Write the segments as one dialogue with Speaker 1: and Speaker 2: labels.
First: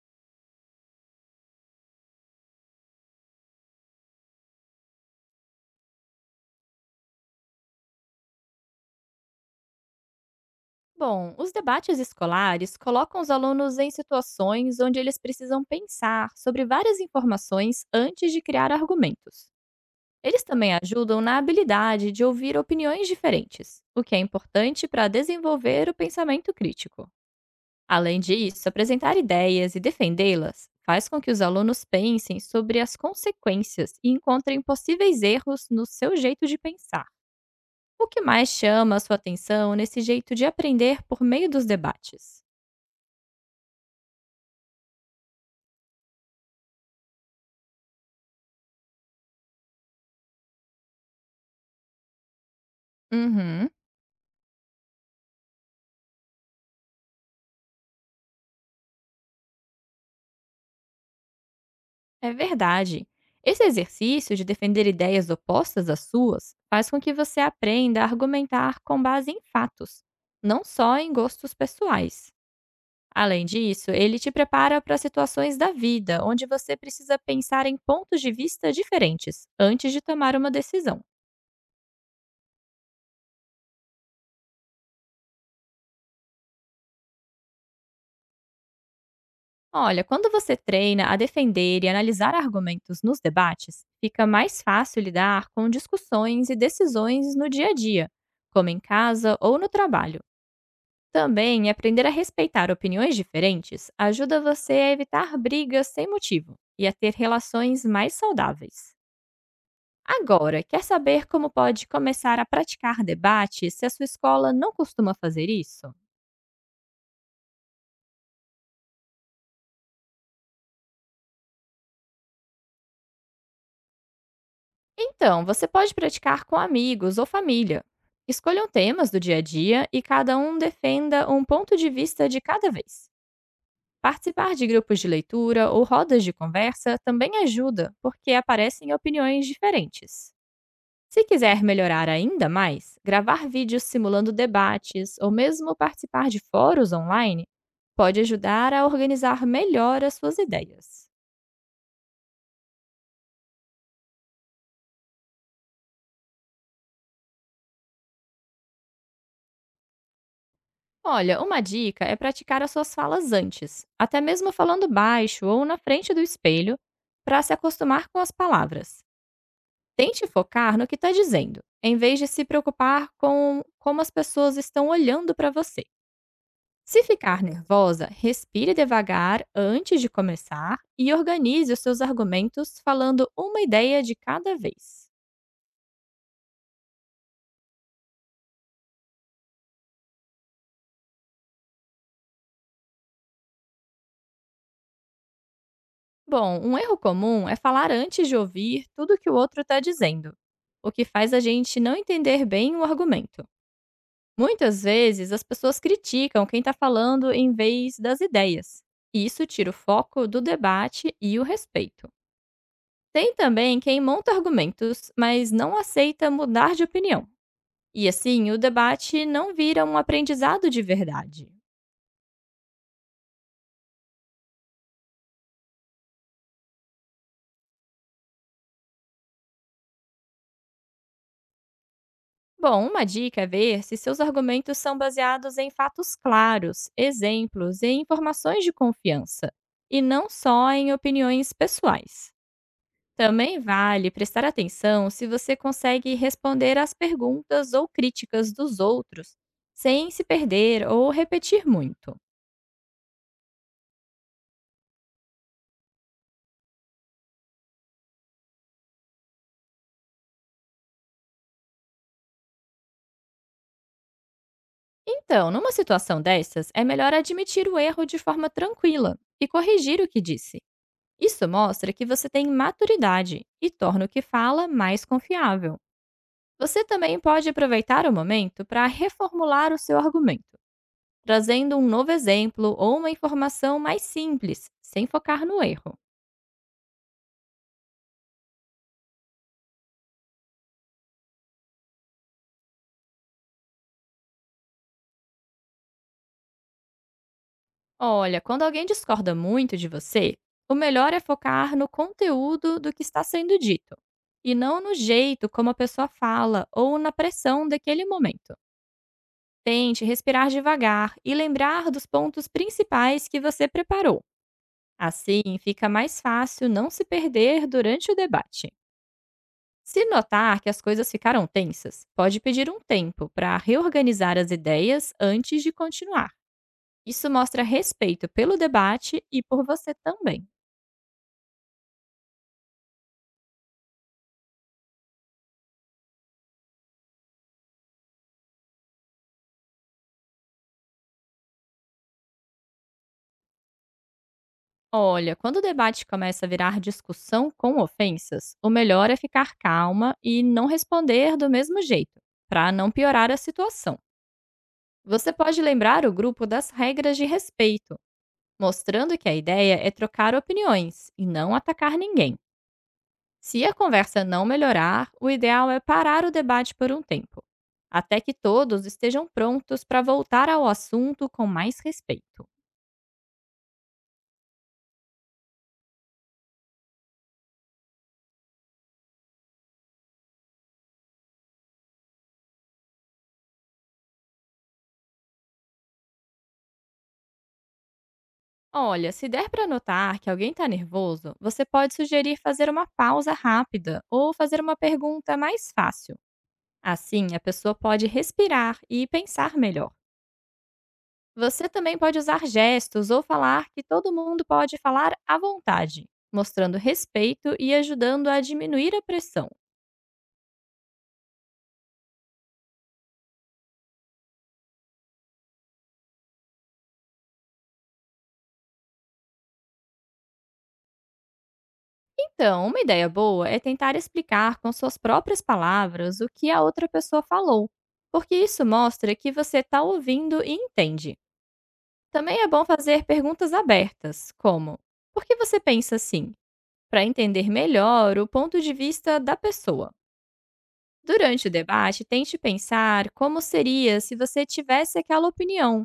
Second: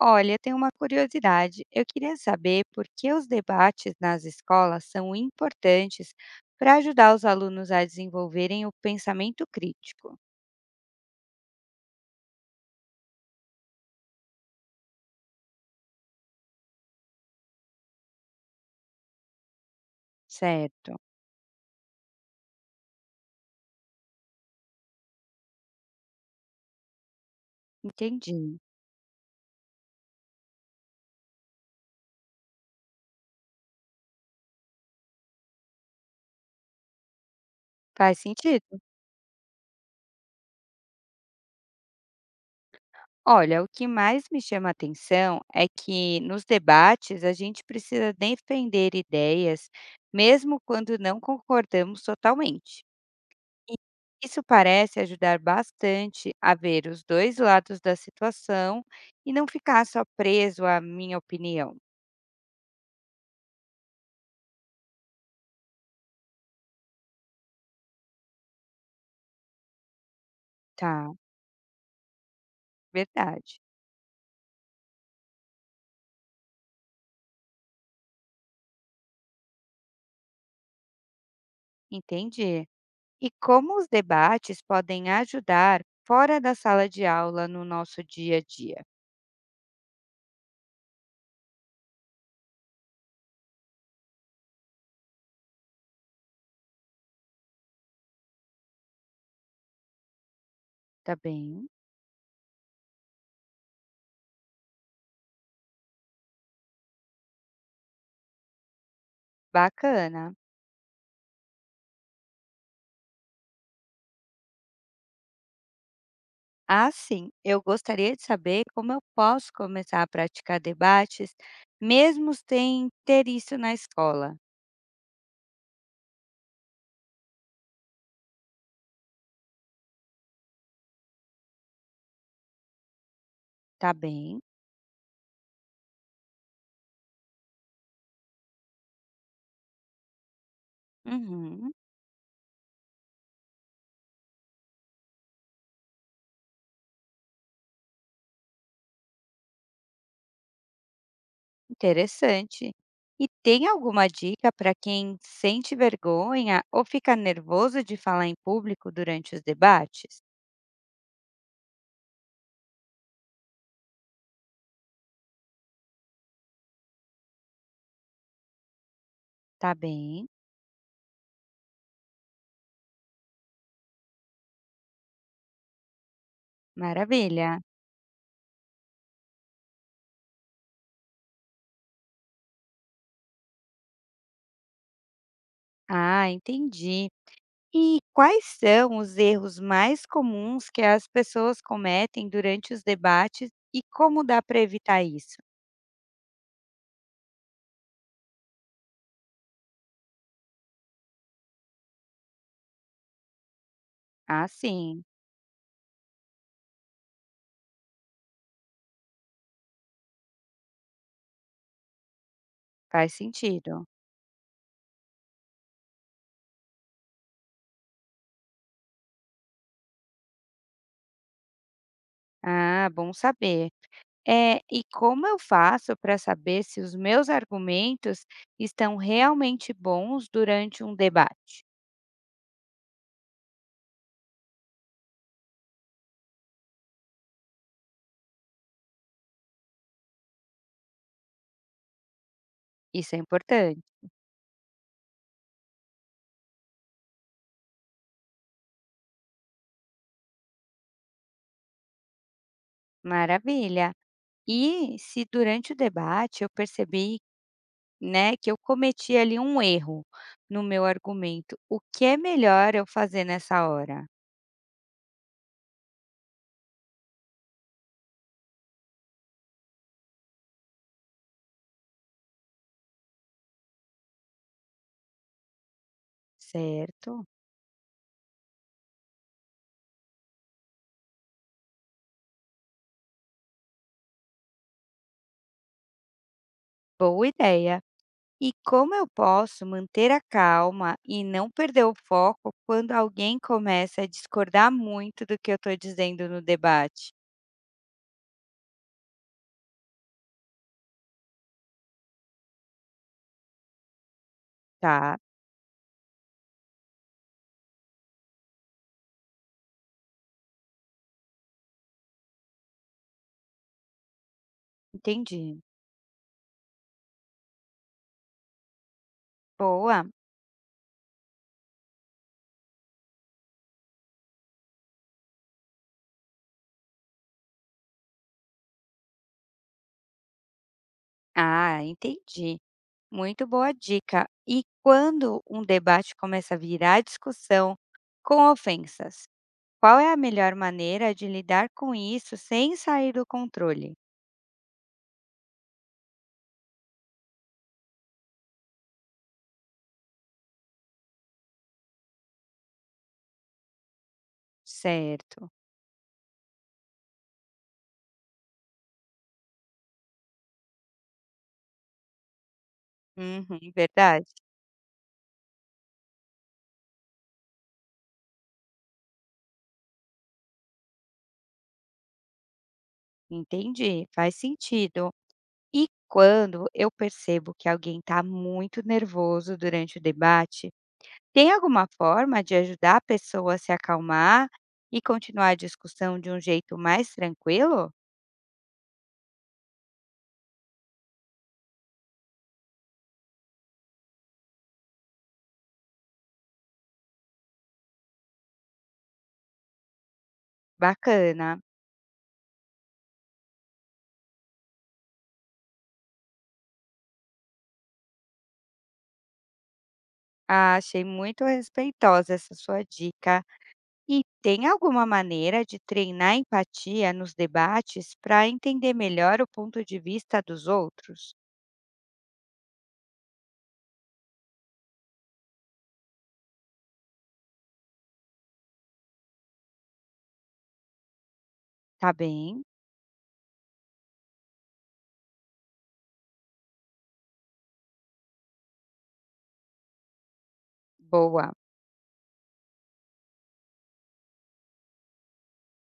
Speaker 1: Olha, eu tenho uma curiosidade. Eu queria saber por que os debates nas escolas são importantes para ajudar os alunos a desenvolverem o pensamento crítico.
Speaker 2: Bom, os debates escolares colocam os alunos em situações onde eles precisam pensar sobre várias informações antes de criar argumentos. Eles também
Speaker 1: Certo,
Speaker 2: ajudam na habilidade de ouvir opiniões diferentes, o que é importante para desenvolver o pensamento crítico. Além
Speaker 1: entendi.
Speaker 2: disso, apresentar ideias e defendê-las faz com que os alunos pensem sobre as consequências e encontrem possíveis erros no seu jeito de pensar. O
Speaker 1: Faz
Speaker 2: que mais
Speaker 1: sentido.
Speaker 2: chama a sua atenção nesse jeito de aprender por meio dos debates?
Speaker 1: Olha, o que mais me chama a atenção é que nos debates a gente precisa defender ideias, mesmo quando não concordamos totalmente.
Speaker 2: Uhum,
Speaker 1: E isso parece ajudar bastante a ver os 2 lados da situação e não ficar só preso à minha opinião.
Speaker 2: é verdade. Esse exercício de defender ideias opostas às suas faz com que você aprenda a argumentar com base em fatos, não só
Speaker 1: Tá,
Speaker 2: em gostos pessoais. Além
Speaker 1: verdade.
Speaker 2: disso, ele te prepara para situações da vida onde você precisa pensar em pontos de vista diferentes antes de tomar uma decisão.
Speaker 1: Entendi. E como os debates podem ajudar fora da sala de aula no nosso dia a dia?
Speaker 2: Olha, quando você treina a defender e analisar argumentos nos debates, fica mais fácil lidar com discussões e decisões no dia a dia, como em casa ou no trabalho.
Speaker 1: Tá bem,
Speaker 2: Também, aprender a respeitar opiniões diferentes ajuda você a evitar brigas sem motivo e a ter relações mais saudáveis.
Speaker 1: bacana.
Speaker 2: Agora, quer saber como pode começar a praticar debate se a sua escola não costuma fazer isso?
Speaker 1: Ah, sim, eu gostaria de saber como eu posso começar a praticar debates mesmo sem ter isso na escola.
Speaker 2: Então, você pode praticar com amigos ou família. Escolham temas do dia a dia e cada um defenda um ponto de vista de cada vez.
Speaker 1: Tá bem.
Speaker 2: Participar de grupos de leitura ou rodas de conversa também ajuda, porque aparecem opiniões diferentes. Se quiser
Speaker 1: Uhum.
Speaker 2: melhorar ainda mais, gravar vídeos simulando debates ou mesmo participar de fóruns online pode ajudar a organizar melhor as suas ideias.
Speaker 1: Interessante. E tem alguma dica para quem sente vergonha ou fica nervoso de falar em público durante os debates?
Speaker 2: Olha, uma dica é praticar as suas falas antes, até mesmo falando baixo ou na frente do espelho, para se acostumar com as palavras.
Speaker 1: Tá
Speaker 2: Tente
Speaker 1: bem,
Speaker 2: focar no que está dizendo, em vez de se preocupar com como as pessoas estão olhando para você. Se ficar
Speaker 1: maravilha.
Speaker 2: nervosa, respire devagar antes de começar e organize os seus argumentos falando uma ideia de cada vez.
Speaker 1: Ah, entendi. E quais são os erros mais comuns que as pessoas cometem durante os debates e como dá para evitar isso?
Speaker 2: Bom, um erro comum é falar antes de ouvir tudo que o outro está dizendo, o que faz a gente não entender bem o argumento.
Speaker 1: Ah,
Speaker 2: Muitas
Speaker 1: sim,
Speaker 2: vezes as pessoas criticam quem está falando em vez das ideias, e isso tira o foco do debate e o respeito.
Speaker 1: faz
Speaker 2: Tem também
Speaker 1: sentido.
Speaker 2: quem monta argumentos, mas não aceita mudar de opinião. E assim, o debate não vira um aprendizado de verdade.
Speaker 1: Ah, bom saber. É, e como eu faço para saber se os meus argumentos estão realmente bons durante um debate?
Speaker 2: Bom, uma dica é ver se seus argumentos são baseados em fatos claros, exemplos e informações de confiança, e não só em opiniões pessoais.
Speaker 1: Isso é
Speaker 2: Também
Speaker 1: importante.
Speaker 2: vale prestar atenção se você consegue responder às perguntas ou críticas dos outros, sem se perder ou repetir muito.
Speaker 1: Maravilha. E se durante o debate eu percebi, né, que eu cometi ali um erro no meu argumento, o que é melhor eu fazer nessa hora?
Speaker 2: Então, numa situação dessas, é melhor admitir o erro de forma tranquila e corrigir o que disse. Isso mostra que você tem maturidade e torna o que fala mais confiável. Você também
Speaker 1: Certo?
Speaker 2: pode aproveitar o momento para reformular o seu argumento, trazendo um novo exemplo ou uma informação mais simples, sem focar no erro.
Speaker 1: Boa ideia. E como eu posso manter a calma e não perder o foco quando alguém começa a discordar muito do que eu estou dizendo no debate?
Speaker 2: Olha, quando alguém discorda muito de você, o melhor é focar no conteúdo do que está sendo dito, e não no
Speaker 1: Tá,
Speaker 2: jeito como a pessoa fala ou na pressão daquele momento. Tente respirar devagar e lembrar dos pontos principais que você preparou. Assim,
Speaker 1: entendi.
Speaker 2: fica mais fácil não se perder durante o debate.
Speaker 1: Boa.
Speaker 2: Se notar que as coisas ficaram tensas, pode pedir um tempo para reorganizar as ideias antes de continuar. Isso mostra respeito pelo debate e por você também.
Speaker 1: Ah, entendi. Muito boa dica. E quando um debate começa a virar discussão com ofensas, qual é a melhor maneira de lidar com isso sem sair do controle?
Speaker 2: Olha, quando o debate começa a virar discussão com ofensas, o melhor é ficar calma e não responder do mesmo jeito, para não piorar a situação. Você
Speaker 1: Certo.
Speaker 2: pode lembrar o grupo das regras de respeito, mostrando que a ideia é trocar opiniões e não atacar ninguém.
Speaker 1: Uhum,
Speaker 2: Se a conversa
Speaker 1: verdade.
Speaker 2: não melhorar, o ideal é parar o debate por um tempo, até que todos estejam prontos para voltar ao assunto com mais respeito.
Speaker 1: Entendi. Faz sentido. E quando eu percebo que alguém está muito nervoso durante o debate, tem alguma forma de ajudar a pessoa a se acalmar e continuar a discussão de um jeito mais tranquilo?
Speaker 2: Olha, se der para notar que alguém está nervoso, você pode sugerir fazer uma pausa rápida ou fazer uma pergunta mais fácil. Assim, a pessoa pode respirar e pensar melhor.
Speaker 1: Bacana!
Speaker 2: Você também pode usar gestos ou falar que todo mundo pode falar à vontade, mostrando respeito e ajudando a diminuir a pressão.
Speaker 1: Ah, achei muito respeitosa essa sua dica. E tem alguma maneira de treinar a empatia nos debates para entender melhor o ponto de vista dos outros?
Speaker 2: Então, uma ideia boa é tentar explicar com suas próprias palavras o que a outra pessoa falou, porque isso mostra que você está ouvindo e entende.
Speaker 1: Tá
Speaker 2: Também é
Speaker 1: bem?
Speaker 2: bom fazer perguntas abertas, como: por que você pensa assim? Para entender melhor o ponto de vista da pessoa. Durante o
Speaker 1: Boa!
Speaker 2: debate, tente pensar como seria se você tivesse aquela opinião,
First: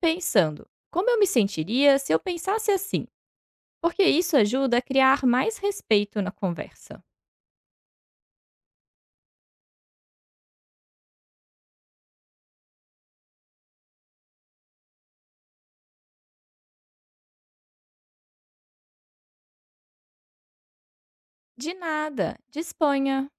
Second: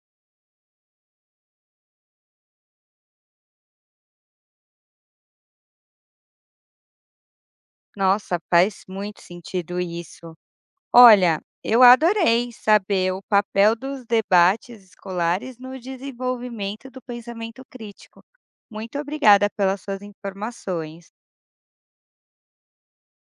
Speaker 2: pensando: como eu me sentiria se eu pensasse assim? Porque isso ajuda a criar mais respeito na conversa.
Speaker 1: Nossa, faz muito sentido isso. Olha, eu adorei saber o papel dos debates escolares no desenvolvimento do pensamento crítico. Muito obrigada pelas suas informações.
Speaker 2: De nada, disponha!